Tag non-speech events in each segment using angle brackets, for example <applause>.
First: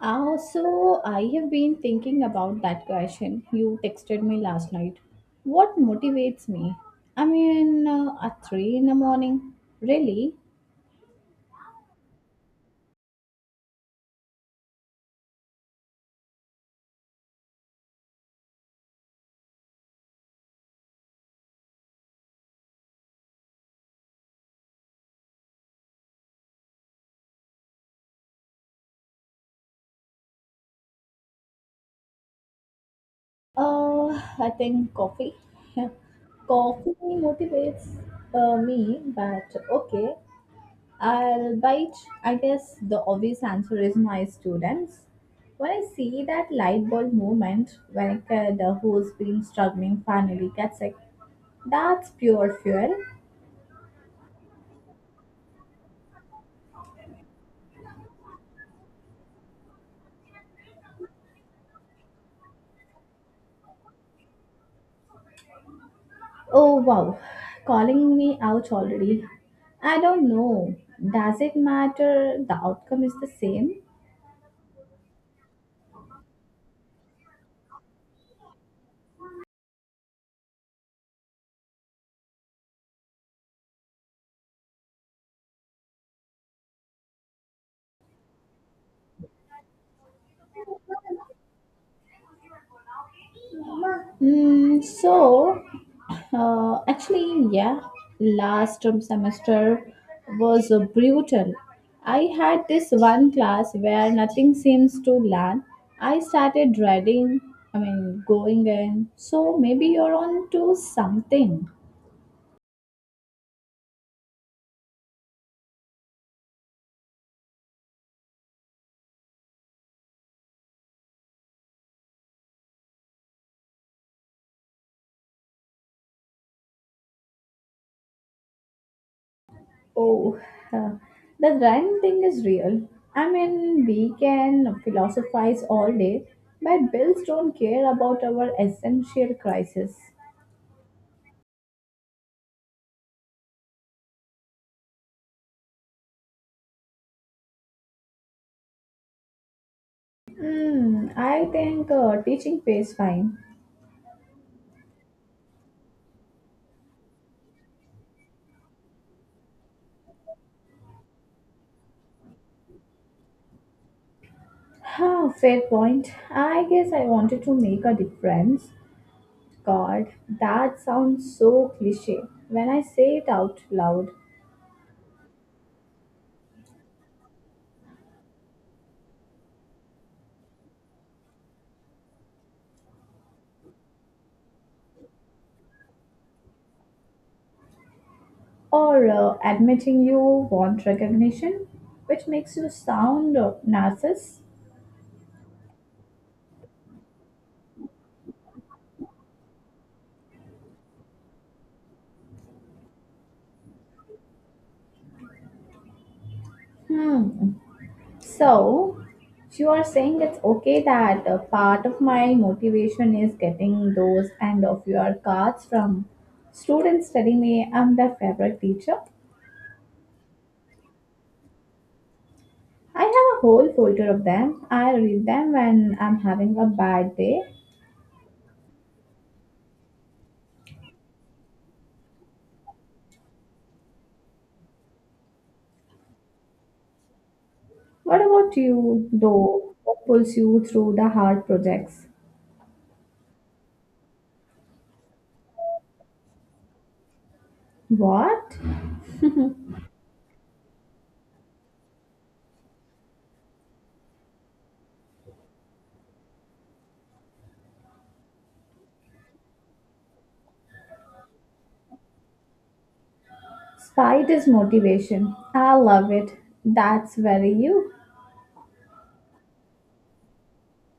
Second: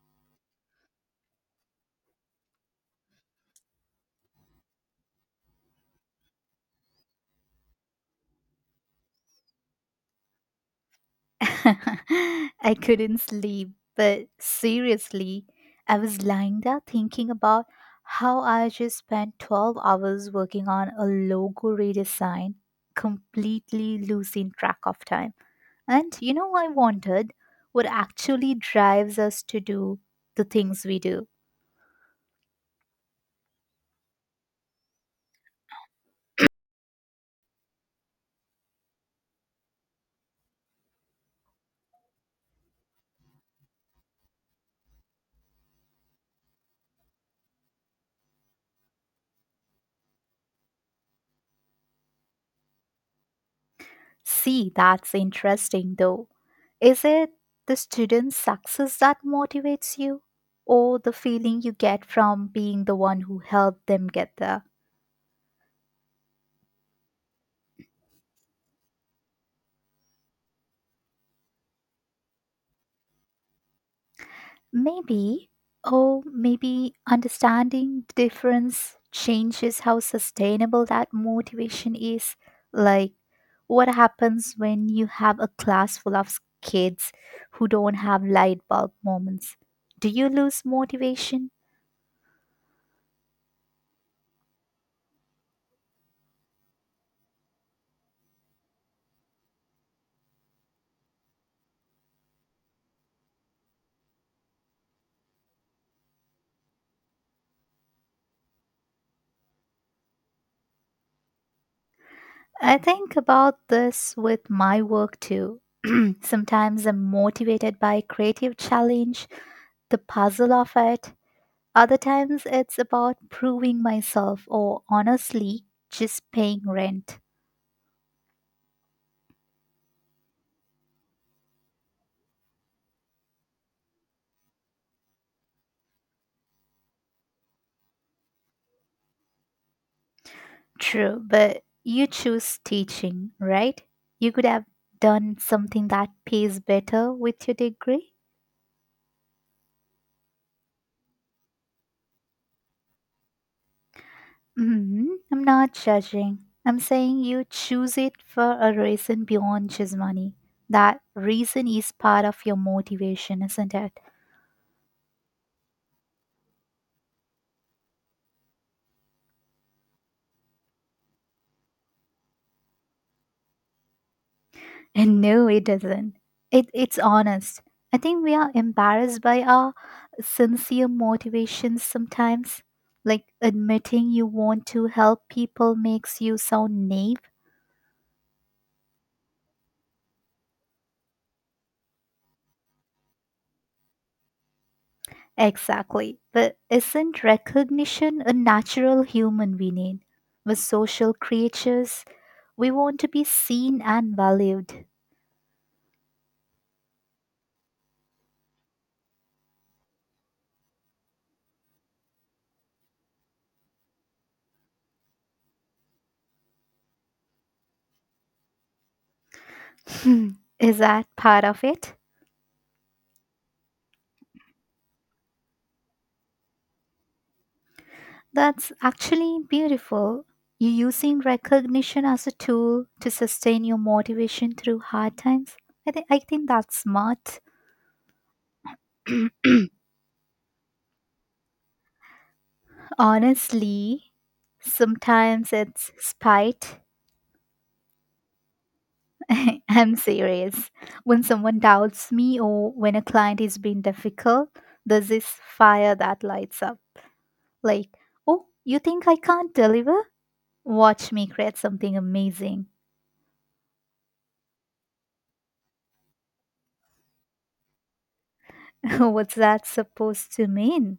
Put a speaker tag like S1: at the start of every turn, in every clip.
S1: So I have been thinking about that question you texted me last night. What motivates me? I mean, at 3 in the morning? Really?
S2: <laughs> I couldn't sleep, but seriously, I was lying there thinking about how I just spent 12 hours working on a logo redesign, completely losing track of time. And you know, I wondered what actually drives us to do the things we do.
S1: Uh, I think coffee. <laughs> Coffee motivates me, but okay, I'll bite. I guess the obvious answer is my students. When I see that light bulb moment, when a kid who's been struggling finally gets it, that's pure fuel.
S2: See, that's interesting though. Is it the student's success that motivates you, or the feeling you get from being the one who helped them get there?
S1: Oh wow, calling me out already. I don't know. Does it matter? The outcome is the same.
S2: Maybe, or maybe understanding the difference changes how sustainable that motivation is. Like, what happens when you have a class full of kids who don't have light bulb moments? Do you lose motivation?
S1: Mm, so, actually, yeah, last term semester was brutal. I had this one class where nothing seems to land. I started dreading, I mean, going in. So maybe you're on to something.
S2: I think about this with my work too. <clears throat> Sometimes I'm motivated by creative challenge, the puzzle of it. Other times it's about proving myself or honestly just paying rent.
S1: Oh, uh, the rhyme thing is real. I mean, we can philosophize all day, but bills don't care about our essential crisis.
S2: True, but you choose teaching, right? You could have done something that pays better with your degree.
S1: Hmm, I think teaching pays fine.
S2: Mhm. I'm not judging. I'm saying you choose it for a reason beyond just money. That reason is part of your motivation, isn't it? <laughs>
S1: Huh, fair point. I guess I wanted to make a difference. God, that sounds so cliche when I say it out loud.
S2: And no, it doesn't. It's honest. I think we are embarrassed by our sincere motivations sometimes. Like admitting you want to help people makes you sound naive.
S1: Or admitting you want recognition, which makes you sound narcissist.
S2: Exactly. But isn't recognition a natural human we need? We're social creatures. We want to be seen and valued.
S1: Hmm, So, you are saying it's okay that part of my motivation is getting those end of your cards from students telling me I'm their favorite teacher.
S2: Hmm, is that part of it?
S1: I have a whole folder of them. I read them when I'm having a bad day.
S2: That's actually beautiful. You using recognition as a tool to sustain your motivation through hard times. I think that's smart.
S1: What about you,
S2: <clears throat>
S1: though? What pulls you through the hard projects?
S2: Honestly, sometimes it's spite.
S1: What?
S2: <laughs> I'm serious. When someone doubts me or when a client is being difficult, there's this fire that lights up. Like, oh, you think I can't deliver? Watch me create something amazing.
S1: Spite is motivation. I love it. That's very you.
S2: <laughs> What's that supposed to mean?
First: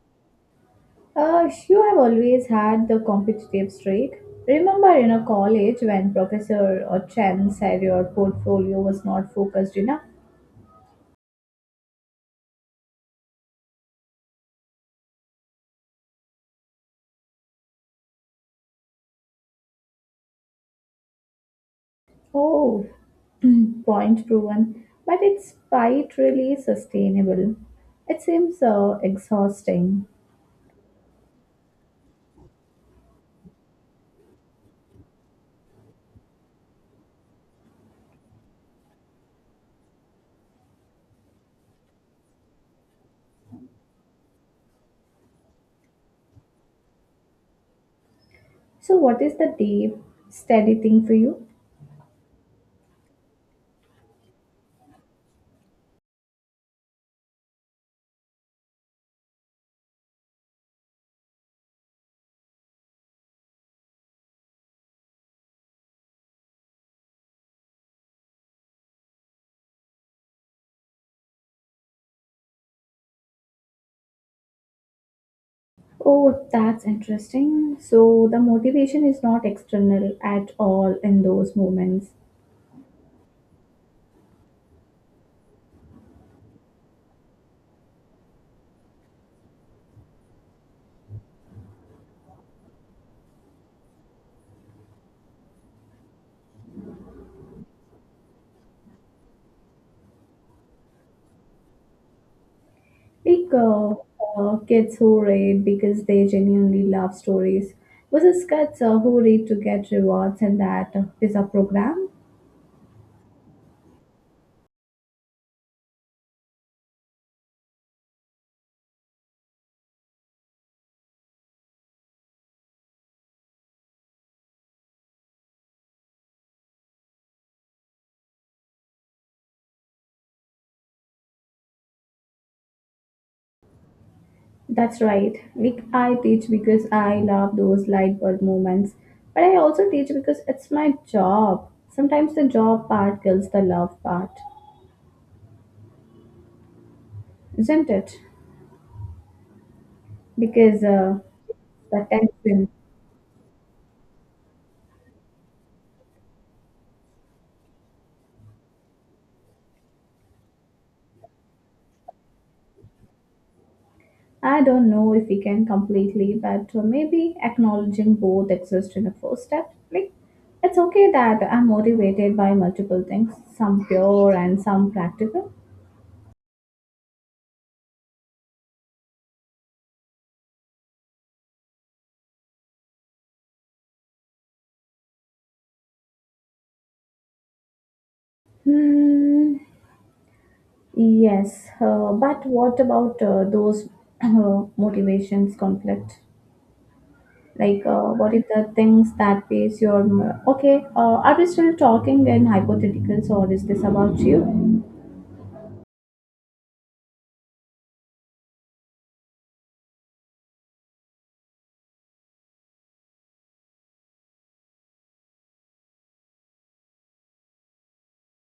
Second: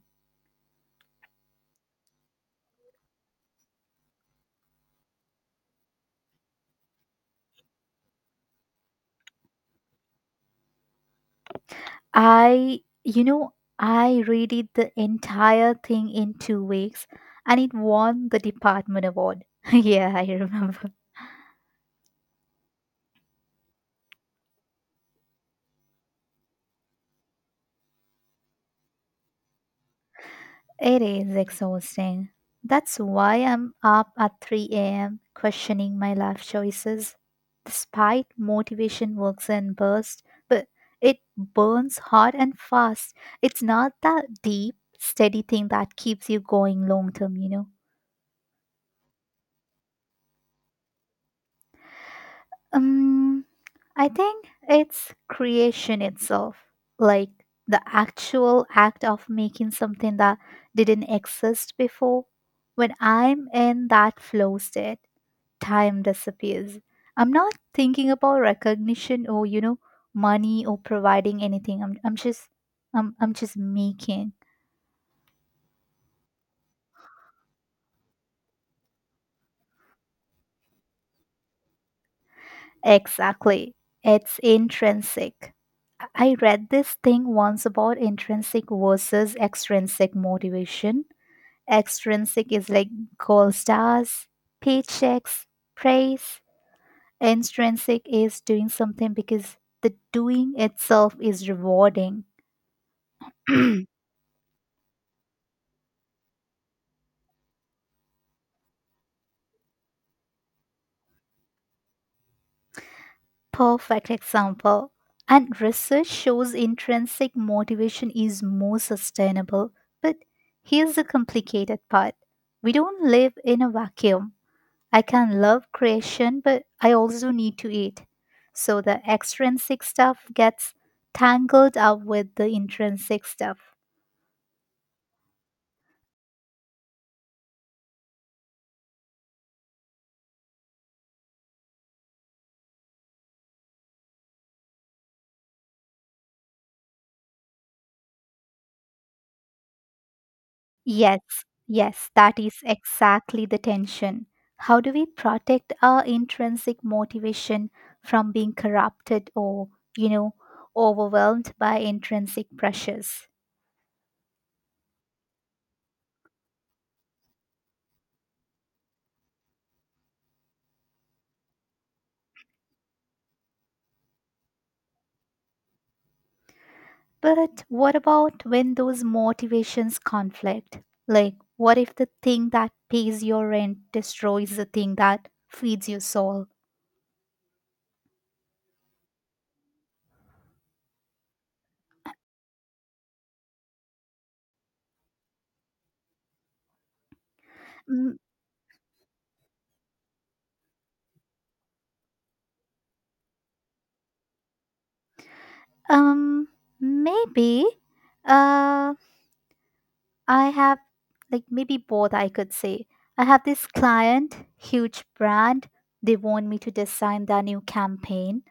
S1: You have always had the competitive streak. Remember in a college when Professor or Chen said your portfolio was not focused enough?
S2: I, you know, I redid the entire thing in 2 weeks and it won the department award. <laughs> Yeah, I remember.
S1: Oh, <clears throat> point proven. But it's quite really sustainable. It seems exhausting.
S2: It is exhausting. That's why I'm up at 3 a.m. questioning my life choices. Despite motivation works and bursts, but it burns hot and fast. It's not that deep, steady thing that keeps you going long term, you know.
S1: So, what is the deep, steady thing for you?
S2: Um, I think it's creation itself, like the actual act of making something that didn't exist before. When I'm in that flow state, time disappears. I'm not thinking about recognition or you know money or providing anything. I'm just making.
S1: Oh, that's interesting. So, the motivation is not external at all in those moments.
S2: Exactly. It's intrinsic. I read this thing once about intrinsic versus extrinsic motivation. Extrinsic is like gold stars, paychecks, praise. Intrinsic is doing something because the doing itself is rewarding.
S1: Like
S2: <clears throat>
S1: uh, uh, kids who read because they genuinely love stories versus kids who read to get rewards, and that is a program.
S2: Perfect example. And research shows intrinsic motivation is more sustainable. But here's the complicated part, we don't live in a vacuum. I can love creation, but I also need to eat. So the extrinsic stuff gets tangled up with the intrinsic stuff.
S1: That's right. Like I teach because I love those light bulb moments, but I also teach because it's my job. Sometimes the job part kills the love part, isn't it? Because
S2: Yes,
S1: the
S2: yes, that is
S1: tension.
S2: exactly the tension. How do we protect our intrinsic motivation from being corrupted or, you know, overwhelmed by intrinsic pressures?
S1: I don't know if we can completely, but maybe acknowledging both exists in the first step. Like, it's okay that I'm motivated by multiple things, some pure and some practical.
S2: But what about when those motivations conflict? Like, what if the thing that pays your rent destroys the thing that feeds your soul?
S1: Hmm. Yes, but what about those <clears throat> motivations conflict? Like,
S2: Mm,
S1: what if the things that pays your m- okay? Are we still talking in hypotheticals, or is this about you?
S2: Um, maybe. Uh, I have like maybe both I could say. I have this client, huge brand. They want me to design their new campaign.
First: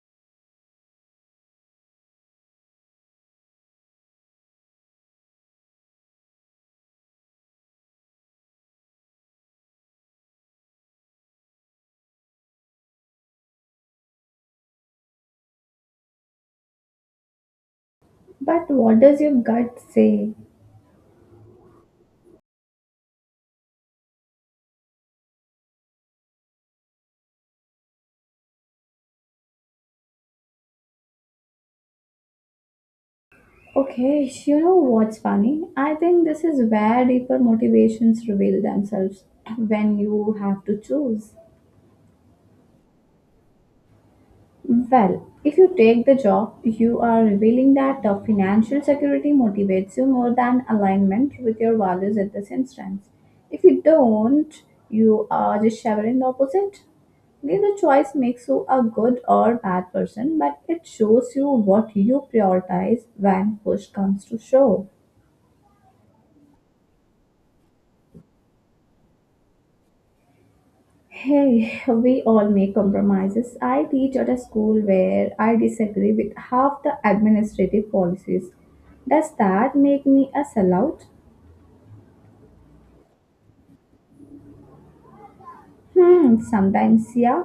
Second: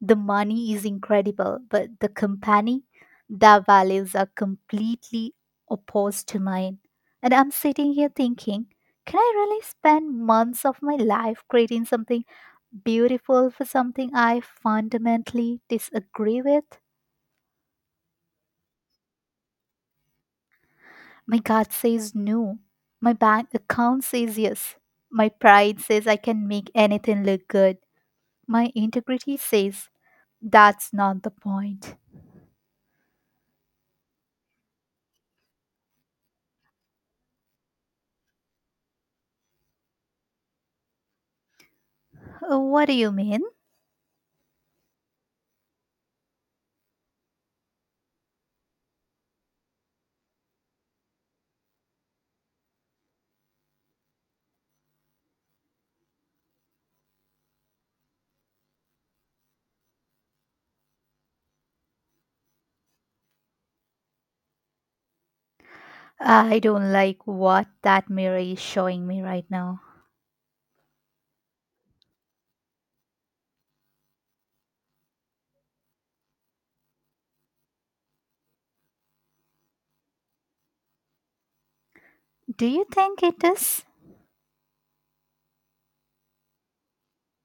S2: The money is incredible, but the company, their values are completely opposed to mine. And I'm sitting here thinking, can I really spend months of my life creating something beautiful for something I fundamentally disagree with?
S1: But what does your gut say?
S2: My gut says no. My bank account says yes. My pride says I can make anything look good. My integrity says that's not the point.
S1: Okay, you know what's funny? I think this is where deeper motivations reveal themselves when you have to choose.
S2: What do you mean?
S1: Well, if you take the job, you are revealing that financial security motivates you more than alignment with your values at this instance. If you don't, you are just shivering the opposite. Neither choice makes you a good or bad person, but it shows you what you prioritize when push comes to shove.
S2: I don't like what that mirror is showing me right now.
S1: Hey, we all make compromises. I teach at a school where I disagree with half the administrative policies. Does that make me a sellout?
S2: Do you think it is?
S1: Hmm, sometimes, yeah.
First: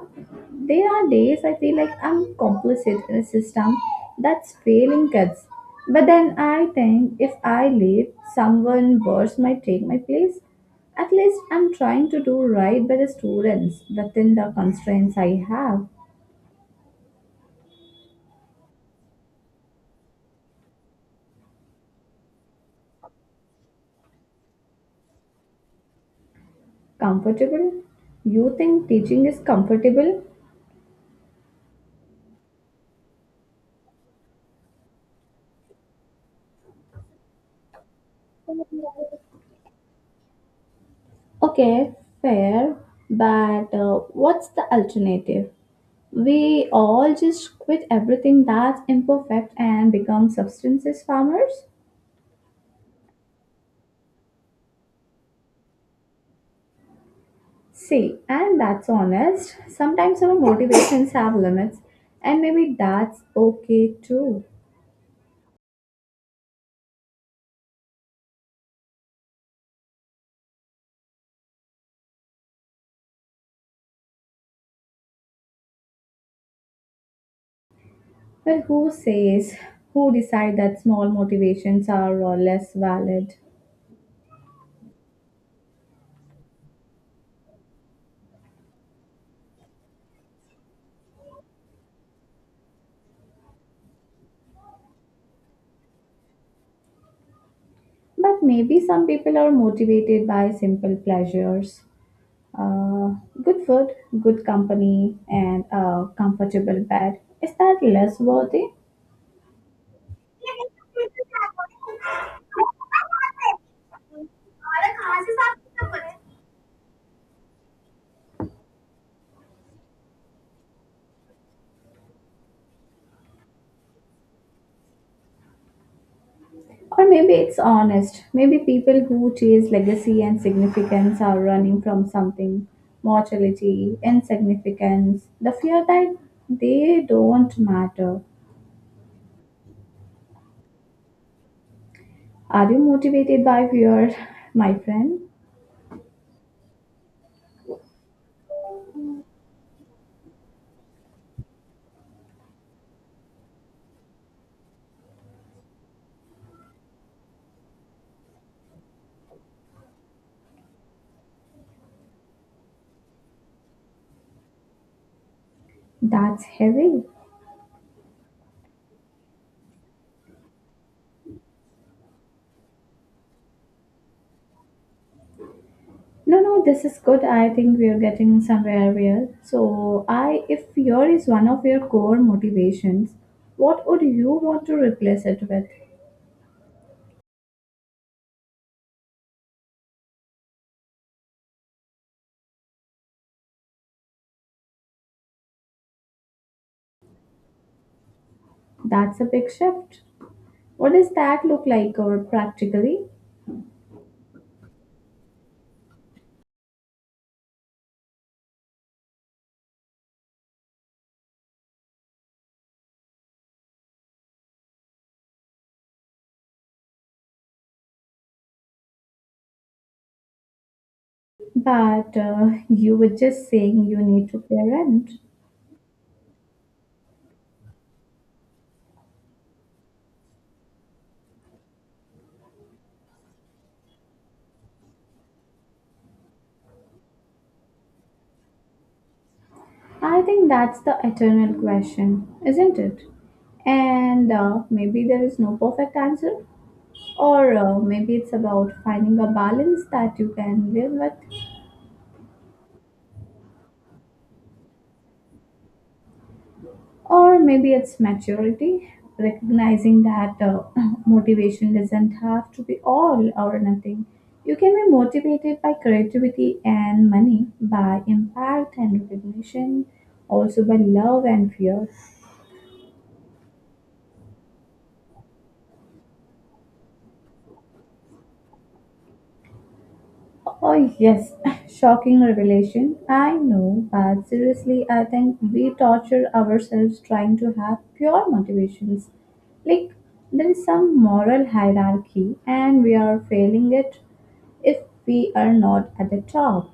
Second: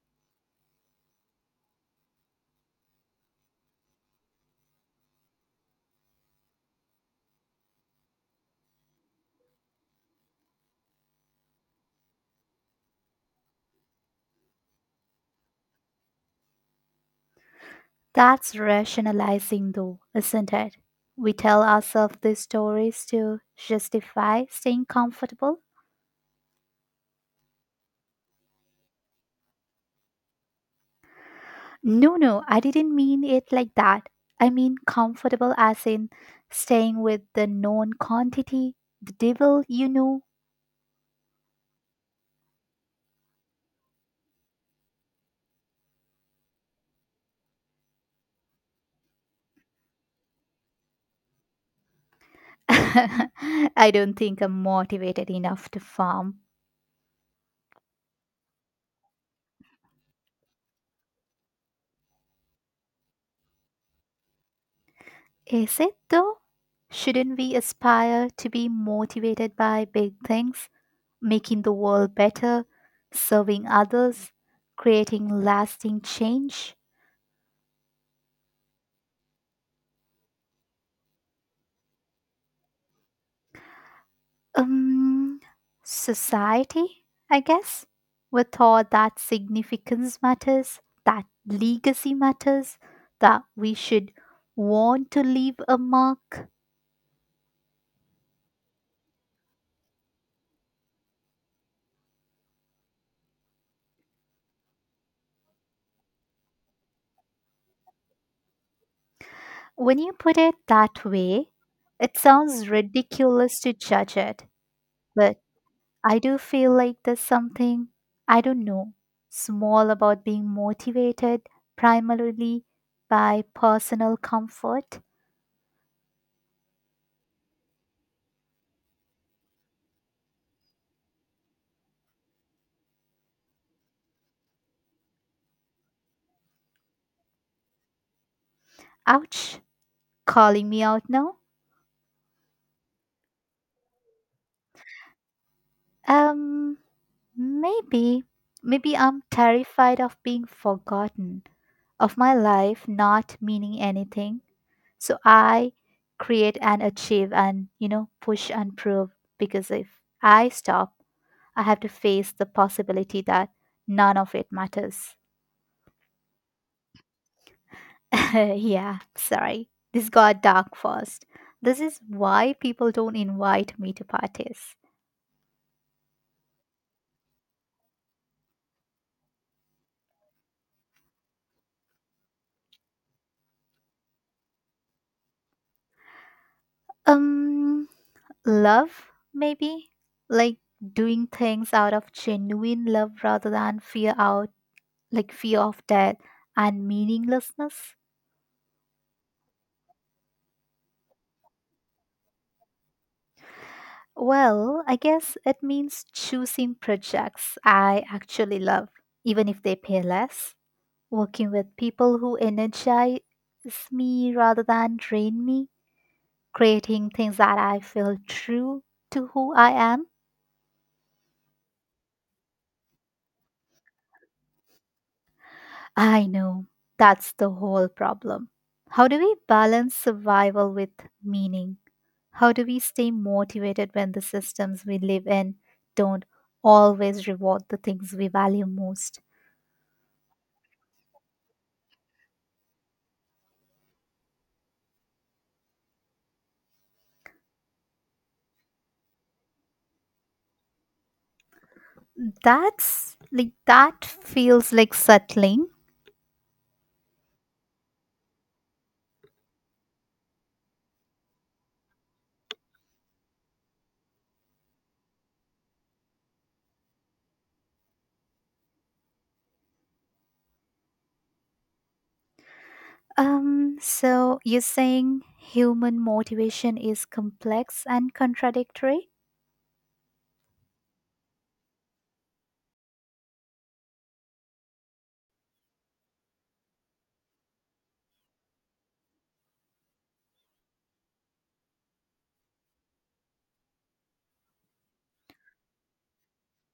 S1: There are days I feel like I'm complicit in a system that's failing kids. But then I think if I leave, someone worse might take my place. At least I'm trying to do right by the students within the constraints I have.
S2: That's rationalizing, though, isn't it? We tell ourselves these stories to justify staying comfortable.
S1: Comfortable? You think teaching is comfortable?
S2: No, no, I didn't mean it like that. I mean comfortable as in staying with the known quantity, the devil, you know.
S1: Okay, fair, but what's the alternative? We all just quit everything that's imperfect and become substances farmers?
S2: <laughs> I don't think I'm motivated enough to farm.
S1: See, and that's honest. Sometimes our motivations have limits, and maybe that's okay too.
S2: Is it though? Shouldn't we aspire to be motivated by big things, making the world better, serving others, creating lasting change?
S1: But who says, who decide that small motivations are less valid?
S2: Um, Society, I guess, were taught that significance matters, that legacy matters, that we should want to leave a mark.
S1: But maybe some people are motivated by simple pleasures. Uh, good food, good company, and a comfortable bed. Is that less worthy?
S2: When you put it that way, it sounds ridiculous to judge it, but I do feel like there's something, I don't know, small about being motivated primarily by personal comfort.
S1: Or maybe it's honest. Maybe people who chase legacy and significance are running from something mortality, insignificance, the fear that they don't matter.
S2: Ouch, calling me out now.
S1: Are you motivated by fear, <laughs> my friend?
S2: Um, Maybe. Maybe I'm terrified of being forgotten, of my life not meaning anything. So I create and achieve and, you know, push and prove because if I stop, I have to face the possibility that none of it matters.
S1: That's heavy.
S2: <laughs> Yeah, sorry. This got dark fast. This is why people don't invite me to parties.
S1: No, no, this is good. I think we are getting somewhere real. So, I, if fear is one of your core motivations, what would you want to replace it with?
S2: Um, Love, maybe? Like doing things out of genuine love rather than fear out like fear of death and meaninglessness.
S1: That's a big shift. What does that look like, or practically?
S2: Well, I guess it means choosing projects I actually love, even if they pay less. Working with people who energize me rather than drain me. Creating things that I feel true to who I am.
S1: But you were just saying you need to pay rent.
S2: I know. That's the whole problem. How do we balance survival with meaning? How do we stay motivated when the systems we live in don't always reward the things we value most?
S1: I think that's the eternal question, isn't it? And maybe there is no perfect answer, or maybe it's about finding a balance that you can live with.
S2: That's like that feels like settling.
S1: Or maybe it's maturity, recognizing that <laughs> <clears throat> motivation doesn't have to be all or nothing. You can be motivated by creativity and money, by impact and recognition, also by love and fear.
S2: So you're saying human motivation is complex and contradictory,
S1: Oh, yes, <laughs> shocking revelation. I know, but seriously, I think we torture ourselves trying to have pure motivations. Like, there is some moral hierarchy, and we are failing it if we are not at the top.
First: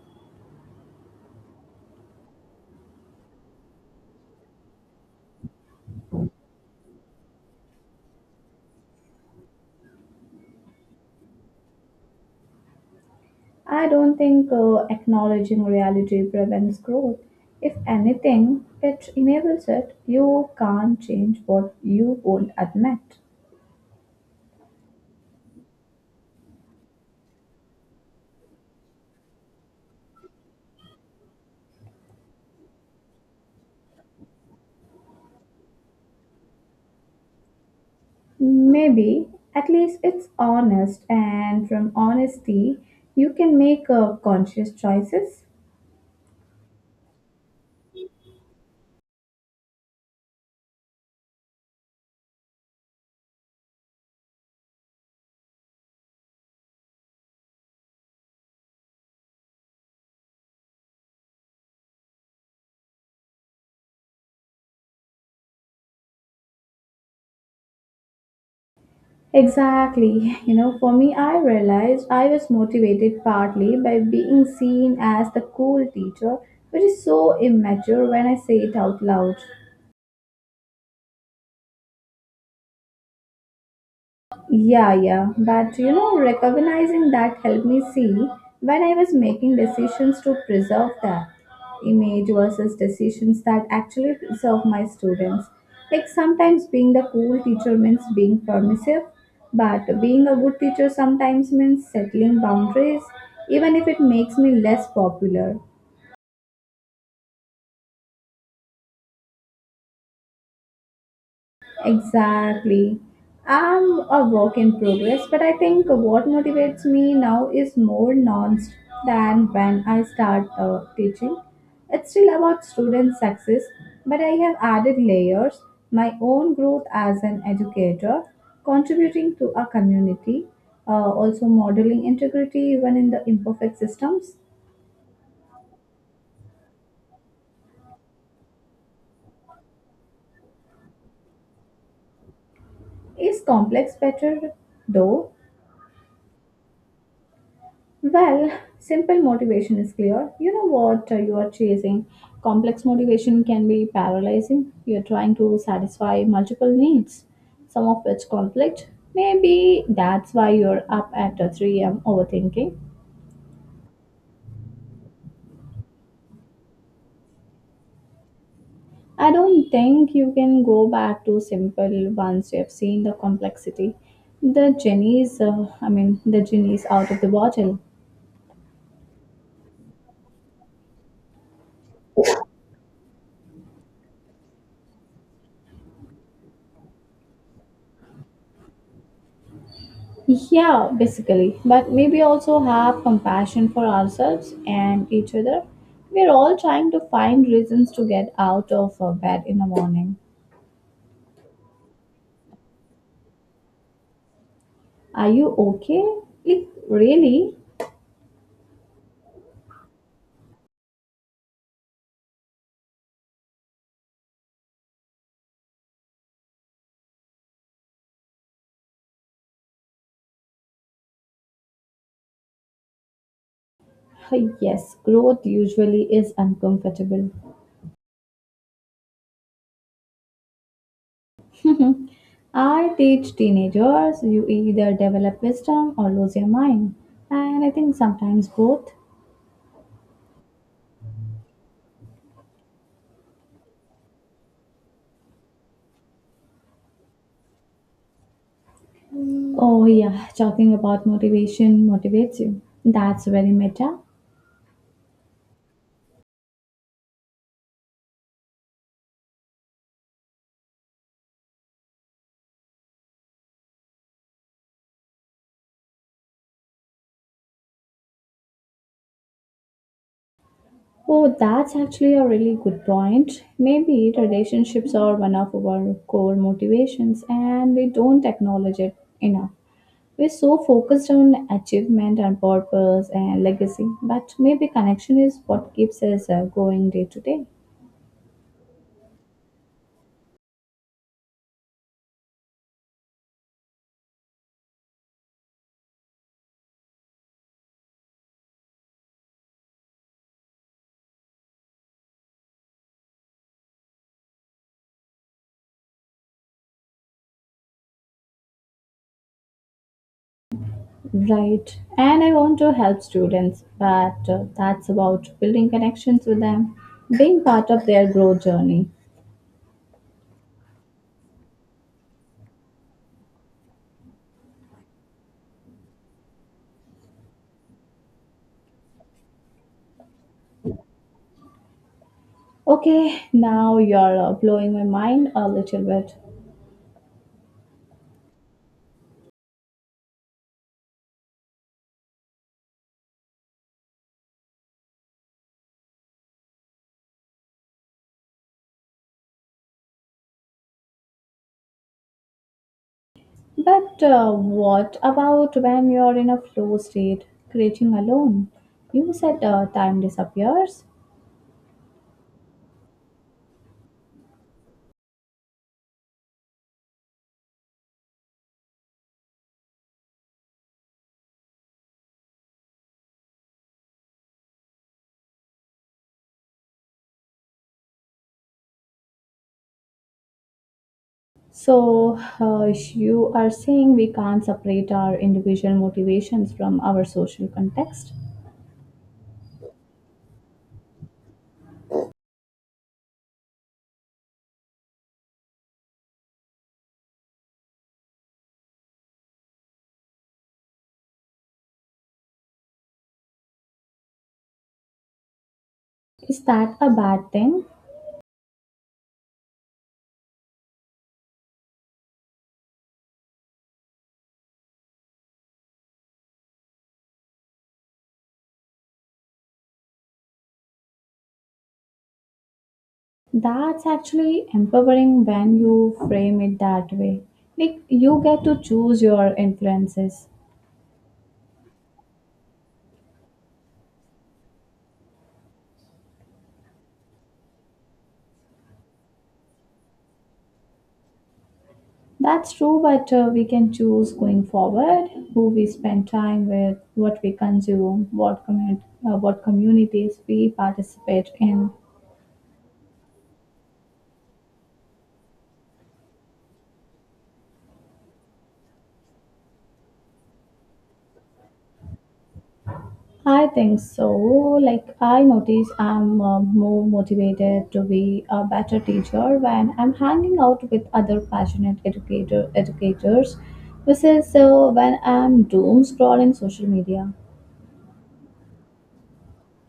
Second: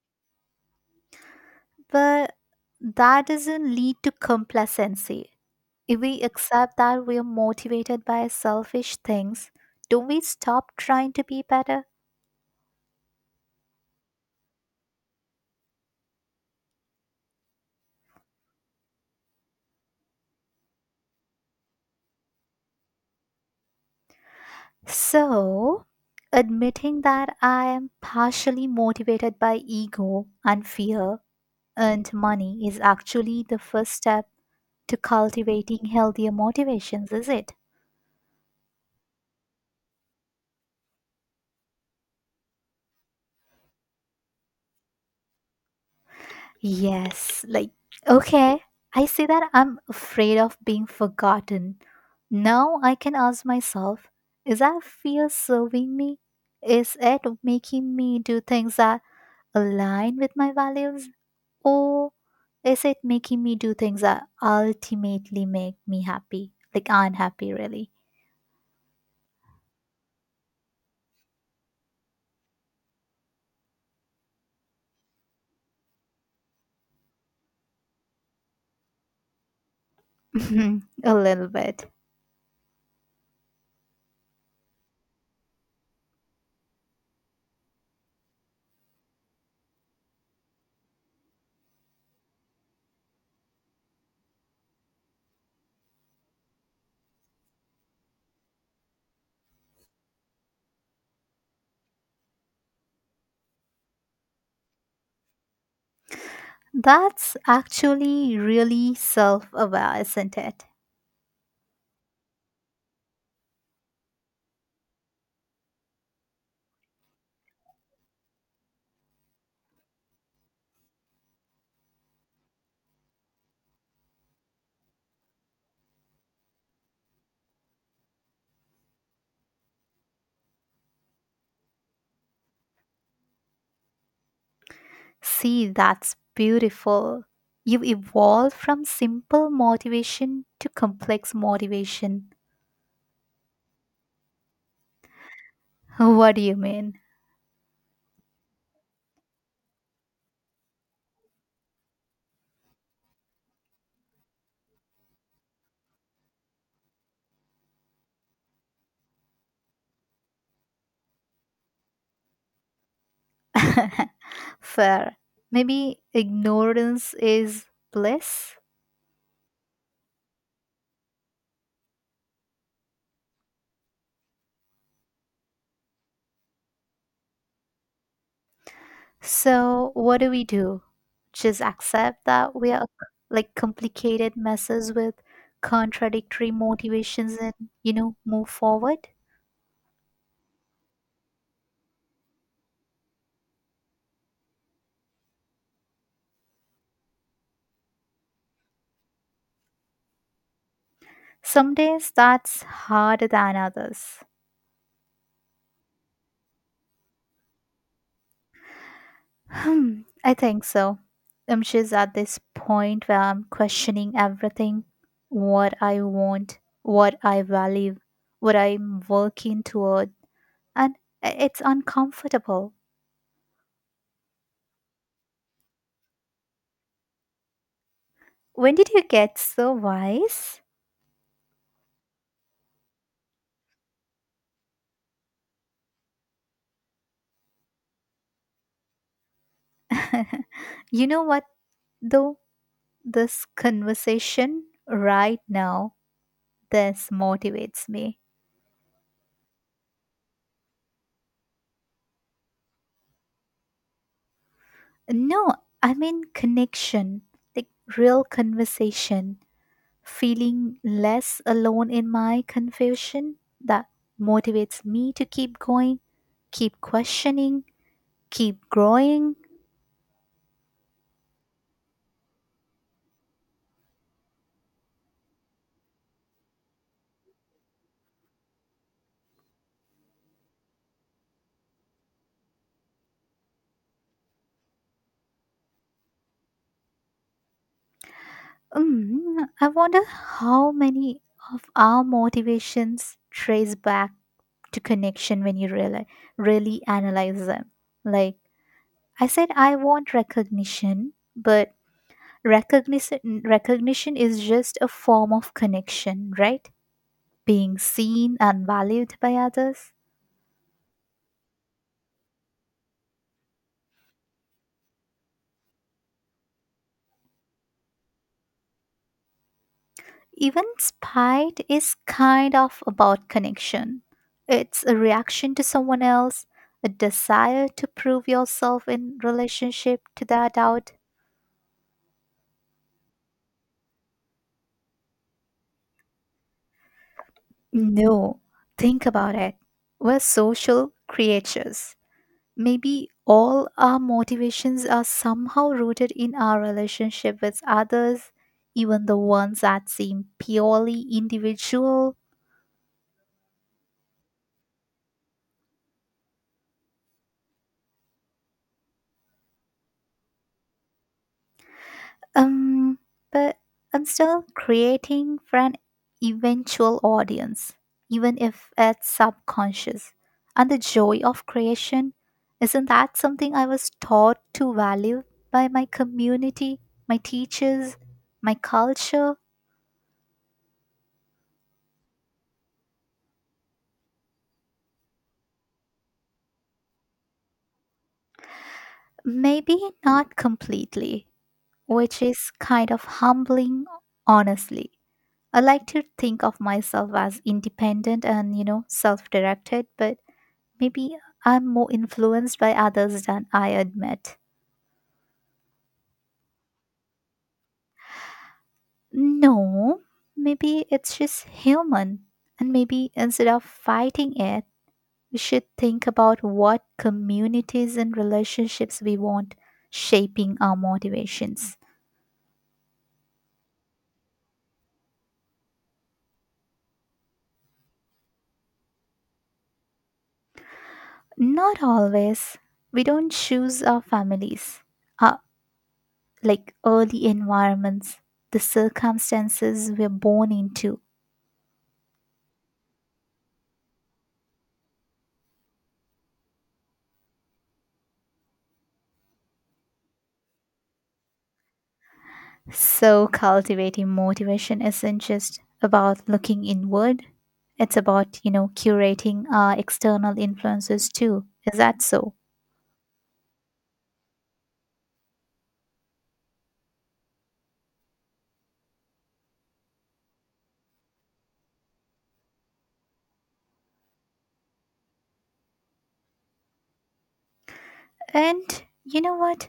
S2: but that doesn't lead to complacency. If we accept that we are motivated by selfish things, don't we stop trying to be better?
S1: I don't think acknowledging reality prevents growth. If anything, it enables it. You can't change what you won't admit.
S2: So, admitting that I am partially motivated by ego and fear and money is actually the first step to cultivating healthier motivations, is it?
S1: Maybe, at least it's honest, and from honesty, you can make conscious choices.
S2: Yes, like, okay, I say that I'm afraid of being forgotten. Now I can ask myself, is that fear serving me? Is it making me do things that align with my values? Or is it making me do things that ultimately make me happy? Like, unhappy, really.
S1: Exactly. <laughs> You know, for me, I realized I was motivated partly by being seen as the cool teacher, which is so immature when I say it out loud.
S2: <laughs> Mhm, a little bit.
S1: Yeah, yeah. But you know, recognizing that helped me see when I was making decisions to preserve that image versus decisions that actually preserve my students. Like sometimes being the cool teacher means being permissive, but being a good teacher sometimes means settling boundaries, even if it makes me less popular.
S2: That's actually really self aware, isn't it?
S1: Exactly. I'm a work in progress, but I think what motivates me now is more nuanced than when I start teaching. It's still about student success, but I have added layers my own growth as an educator, contributing to a community, also modeling integrity even in the imperfect systems.
S2: See, that's beautiful. You evolved from simple motivation to complex motivation.
S1: Is complex better though?
S2: <laughs> What do you mean?
S1: Well, simple motivation is clear. You know what you are chasing. Complex motivation can be paralyzing. You're trying to satisfy multiple needs, some of which conflict. Maybe that's why you're up at 3 a.m. overthinking.
S2: <laughs> Fair. Maybe ignorance is bliss.
S1: I don't think you can go back to simple once you have seen the complexity. The genie's, I mean, the genie's out of the bottle.
S2: So, what do we do? Just accept that we are like complicated messes with contradictory motivations and, you know, move forward?
S1: Yeah, basically. But maybe also have compassion for ourselves and each other. We're all trying to find reasons to get out of bed in the morning.
S2: Some days that's harder than others.
S1: Are you okay? Like, really?
S2: Hmm, I think so. She's at this point where I'm questioning everything, what I want, what I value, what I'm working toward, and it's uncomfortable.
S1: <laughs> Yes, growth usually is uncomfortable.
S2: When did you get so wise?
S1: <laughs> I teach teenagers you either develop wisdom or lose your mind. And I think sometimes both.
S2: <laughs> You know what, though? This conversation right now, this motivates me.
S1: Oh, yeah, talking about motivation motivates you. That's very meta.
S2: No, I mean connection, like real conversation. Feeling less alone in my confusion that motivates me to keep going, keep questioning, keep growing.
S1: Oh, that's actually a really good point. Maybe relationships are one of our core motivations and we don't acknowledge it enough. We're so focused on achievement and purpose and legacy, but maybe connection is what keeps us going day to day.
S2: Mm, I wonder how many of our motivations trace back to connection when you really, really analyze them. Like I said, I want recognition, but recognition is just a form of connection, right? Being seen and valued by others.
S1: Right. And I want to help students, but that's about building connections with them, being part of their growth journey.
S2: Even spite is kind of about connection. It's a reaction to someone else, a desire to prove yourself in relationship to their doubt.
S1: Okay, now you're blowing my mind a little bit.
S2: No, think about it. We're social creatures. Maybe all our motivations are somehow rooted in our relationship with others, even the ones that seem purely individual.
S1: But what about when you're in a flow state, creating alone? You said time disappears.
S2: Um, but I'm still creating for an eventual audience, even if it's subconscious. And the joy of creation, isn't that something I was taught to value by my community, my teachers, my culture?
S1: So you are saying we can't separate our individual motivations from our social context.
S2: Maybe not completely, which is kind of humbling, honestly. I like to think of myself as independent and, you know, self directed, but maybe I'm more influenced by others than I admit.
S1: Is that a bad thing?
S2: No, maybe it's just human. And maybe instead of fighting it, we should think about what communities and relationships we want shaping our motivations.
S1: That's actually empowering when you frame it that way. Like you get to choose your influences.
S2: Not always. We don't choose our families, our, like early environments, the circumstances we're born into.
S1: That's true, but we can choose going forward who we spend time with, what we consume, what communities we participate in.
S2: So, cultivating motivation isn't just about looking inward, it's about, you know, curating our external influences too. Is that so?
S1: I think so. Like I notice, I'm more motivated to be a better teacher when I'm hanging out with other passionate educators, versus when I'm doom scrolling social media.
S2: And you know what?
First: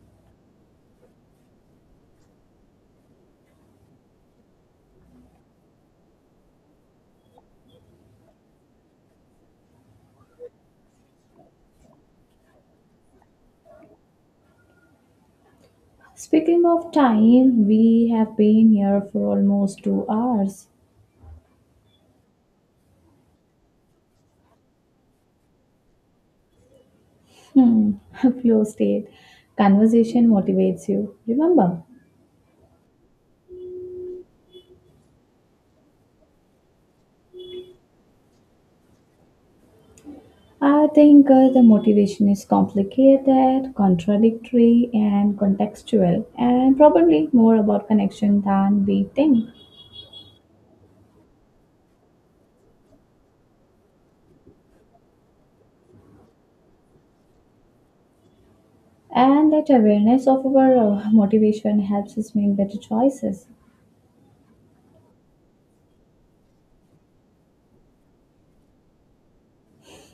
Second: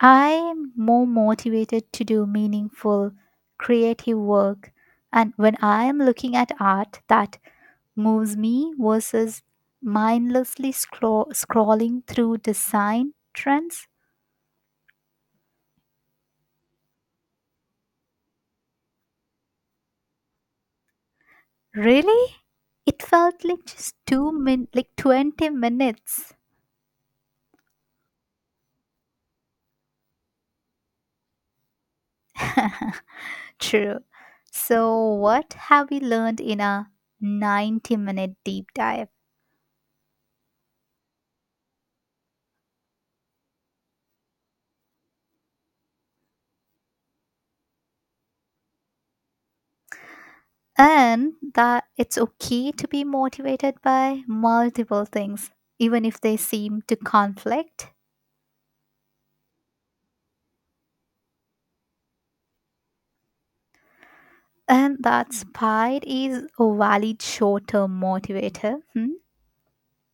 S2: I'm more motivated to do meaningful, creative work. And when I'm looking at art that moves me versus mindlessly scrolling through design trends.
S1: Speaking of time, we have been here for almost 2 hours.
S2: Really? It felt like just two min like 20 minutes.
S1: Hmm, <laughs> flow state. Conversation motivates you. Remember,
S2: <laughs> True. So what have we learned in our 90-minute deep dive?
S1: I think the motivation is complicated, contradictory, and contextual, and probably more about connection than we think.
S2: And that it's okay to be motivated by multiple things, even if they seem to conflict.
S1: And that awareness of our motivation helps us make better choices.
S2: And that pride is a valid short term motivator, hmm?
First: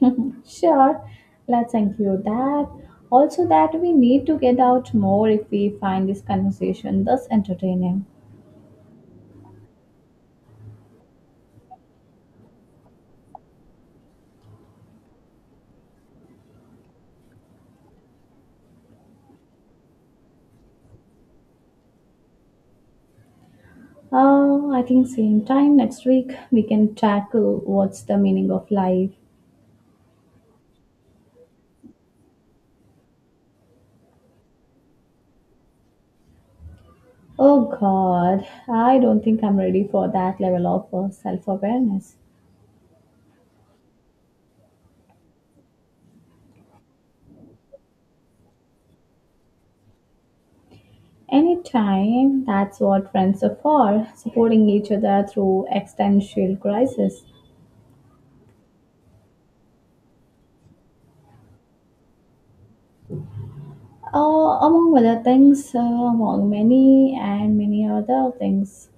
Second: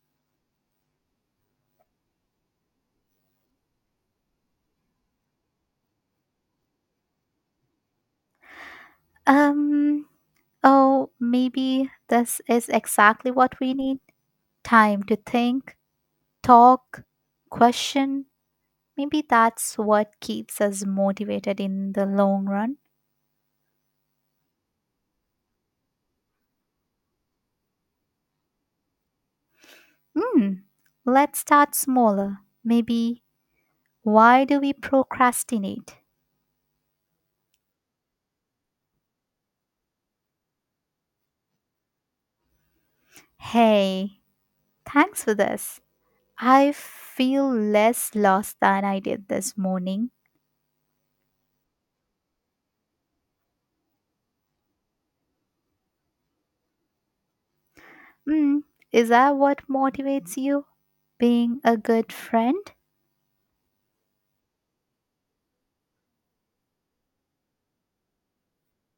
S1: <laughs> sure, let's include that. Also, that we need to get out more if we find this conversation thus entertaining.
S2: Um, oh, maybe this is exactly what we need, time to think, talk, question. Maybe that's what keeps us motivated in the long run.
S1: I think same time next week we can tackle what's the meaning of life.
S2: Hmm, let's start smaller. Maybe why do we procrastinate?
S1: Oh God, I don't think I'm ready for that level of self-awareness.
S2: Hey, thanks for this. I feel less lost than I did this morning.
S1: Anytime, that's what friends are for, supporting each other through existential crisis.
S2: Hmm, is that what motivates you? Being a good friend?
S1: Uh, among other things, among many and many other things.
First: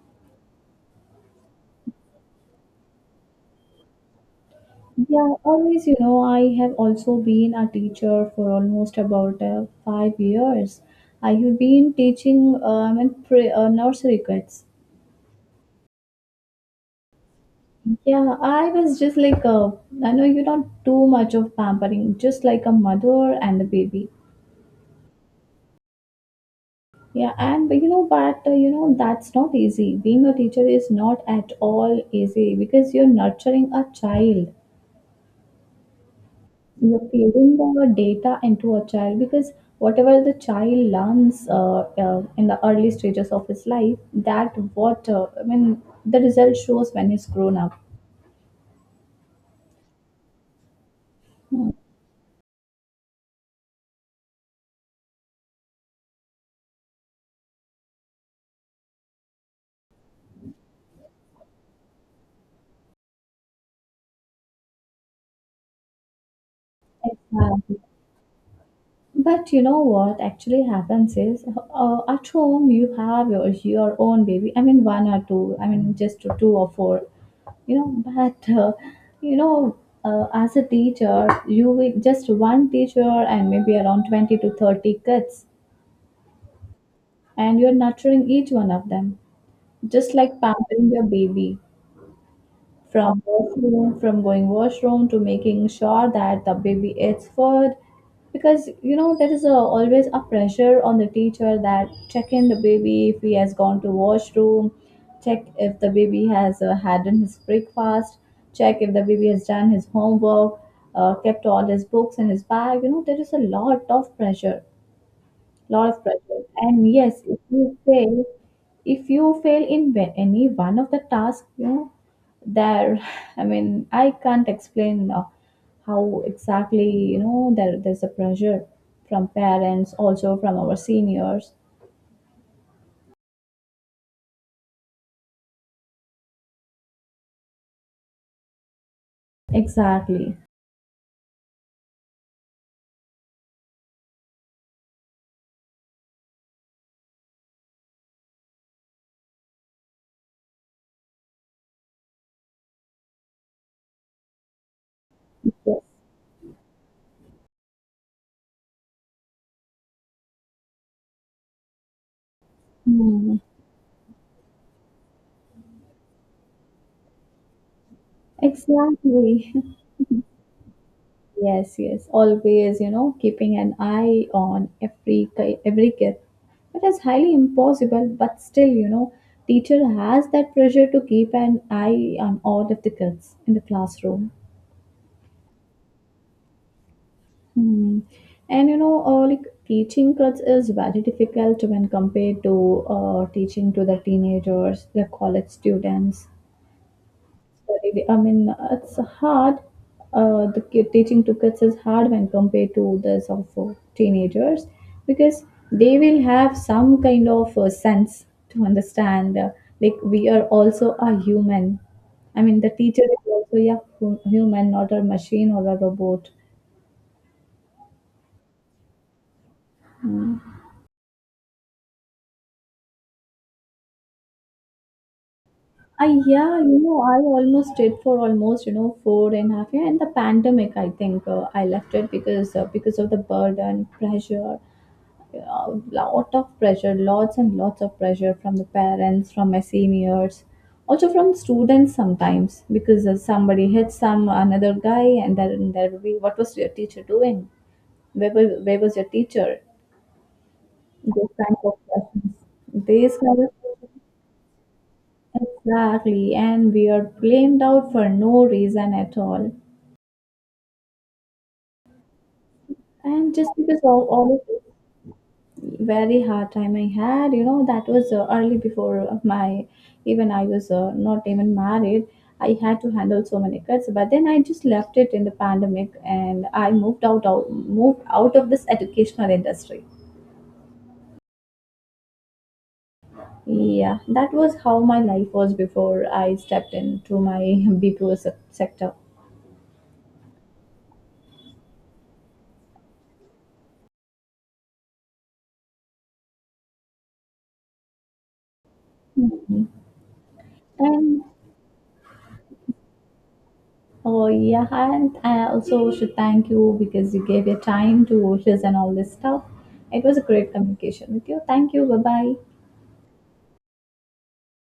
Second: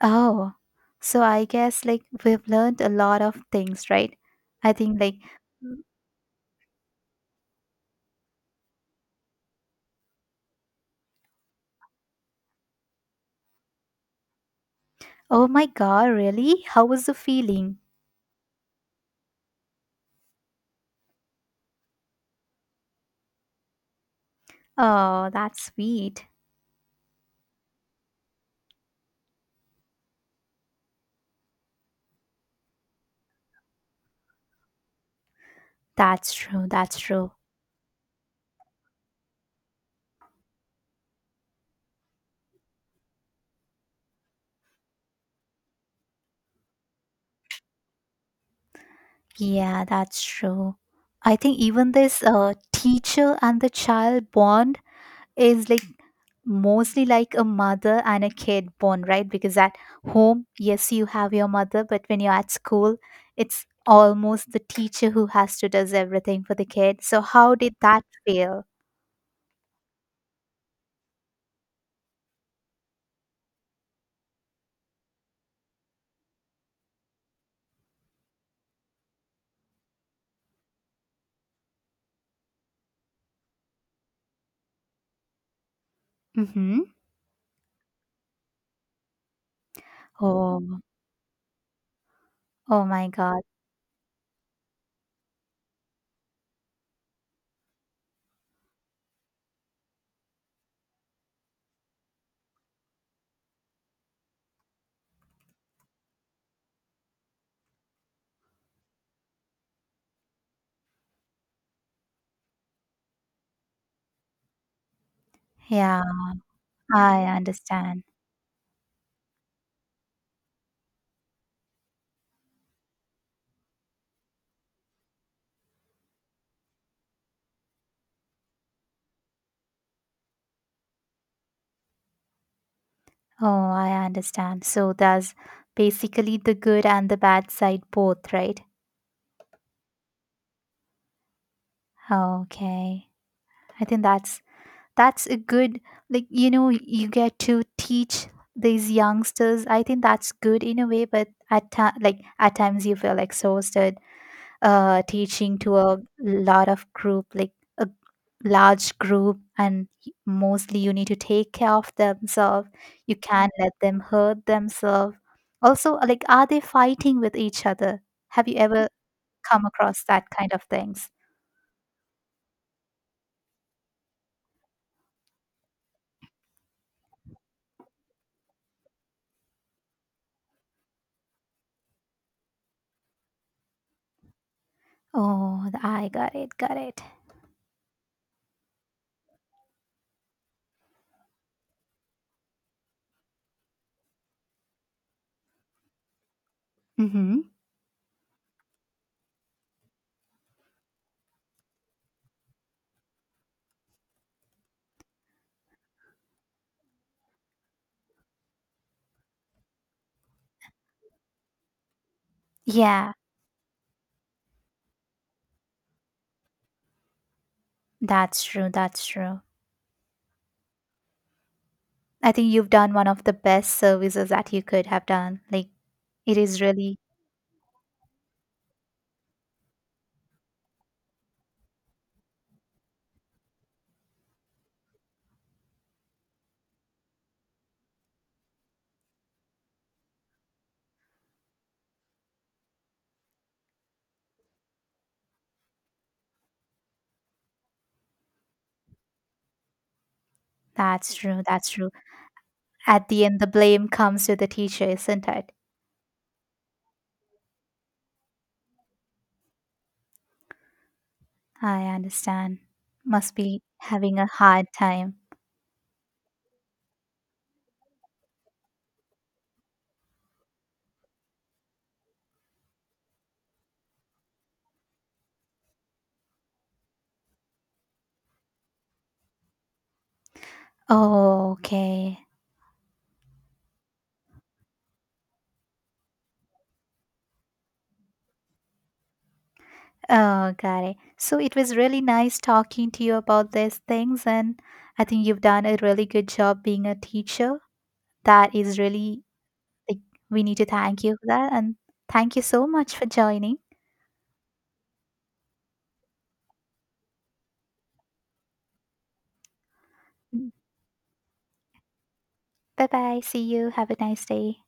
S2: Oh, so I guess like we've learned a lot of things, right? I think like,
S1: Yeah, always, you know, I have also been a teacher for almost about 5 years. I have been teaching and pre nursery kids.
S2: oh my god, really? How was the feeling?
S1: Yeah, I was just like, I know you're not too much of pampering, just like a mother and a baby.
S2: Oh, that's sweet.
S1: Yeah, and but you know, but you know, that's not easy. Being a teacher is not at all easy because you're nurturing a child.
S2: That's true. That's
S1: You're
S2: true.
S1: feeding the data into a child, because whatever the child learns in the early stages of his life, that what I mean the result shows when he's grown up.
S2: Yeah, that's true. I think even this teacher and the child bond is like mostly like a mother and a kid bond, right? Because at home, yes, you have your mother, but when you're at school, it's almost the teacher who has to does everything for the kid. So how did
S1: Exactly.
S2: that feel?
S1: But you know what actually happens is, at home you have your own baby. I mean one or two. I mean just two or four. You know, but you know as a teacher you will just one teacher and maybe around 20 to 30 kids.
S2: Mm-hmm.
S1: And you're nurturing each one of them, just like
S2: Oh,
S1: pampering your baby.
S2: oh my
S1: From
S2: god.
S1: washroom, from going washroom to making sure that the baby eats food, because you know there is always a pressure on the teacher that check in the baby if he has gone to washroom, check if the baby has had in his breakfast, check if the baby has done his homework, kept all his books in his bag. You know there is a lot of pressure, lot of
S2: Yeah,
S1: pressure. And yes,
S2: I understand.
S1: if you fail in any one of the tasks, you know, there, <laughs> <sighs> I mean, I can't explain how exactly, there's a pressure from parents, also from our seniors.
S2: Oh, I understand. So that's basically the good and the bad side both, right?
S1: Exactly.
S2: Okay. I think that's a good like you know you get to teach these youngsters. I think that's good in a way, but at like at times you feel exhausted teaching to
S1: Yes.
S2: a lot of group, like a large group, and mostly you need to take care of themselves. You
S1: Hmm.
S2: can't let them hurt themselves. Also, like, are they fighting with each other? Have you ever
S1: Exactly.
S2: come
S1: <laughs>
S2: across that kind of things?
S1: Yes, yes, always, keeping an eye on every kid. It is highly impossible, but still, teacher has that pressure to keep an eye on all of the kids in the classroom.
S2: Oh, I got it, got it.
S1: Hmm. And like teaching kids is very difficult when compared to teaching to the teenagers, the college students.
S2: Mm-hmm.
S1: I mean, it's hard. The kid, teaching to kids is hard when compared to this of teenagers, because they will have some kind of sense to understand. Like we are also a human. I mean, the teacher
S2: Yeah,
S1: is also yeah human, not a machine or a robot.
S2: that's true, that's true. I think you've done one of the best services that you could have done. Like,
S1: I
S2: it
S1: yeah,
S2: is
S1: you
S2: really,
S1: know, I almost did for almost you know four and a half year, and the pandemic. I think I left it because because of the burden, pressure, a lot of pressure, lots and lots of pressure from the parents, from my seniors, also from students sometimes because somebody hits some another guy and then there will be what was your teacher doing? Where was your teacher?
S2: that's
S1: Those
S2: true,
S1: kind
S2: that's
S1: of
S2: true.
S1: questions.
S2: At
S1: These
S2: the end,
S1: kind
S2: the
S1: of
S2: blame comes to the teacher, isn't it?
S1: exactly, and we are blamed out for no reason at all,
S2: I understand.
S1: and
S2: Must
S1: just
S2: be
S1: because all
S2: having
S1: all
S2: a hard
S1: of
S2: time.
S1: very hard time I had. You know, that was early before my even I was not even married. I had to handle so many kids, but then I just left it in the pandemic and I moved out of this educational industry.
S2: Oh, okay.
S1: Yeah, that was how my life was before I stepped into my <laughs> BPO sector.
S2: Oh, got it. So it was really nice talking to you about these things, and I think you've done a really good job being a teacher. That is really
S1: Mhm.
S2: like we need to thank you
S1: And
S2: for that, and thank you so much for joining.
S1: oh yeah, and I also should thank you because you gave your time to wishes and all this stuff. It was a great communication with you. Thank you. Bye bye.
S2: Bye bye. See you. Have a nice day.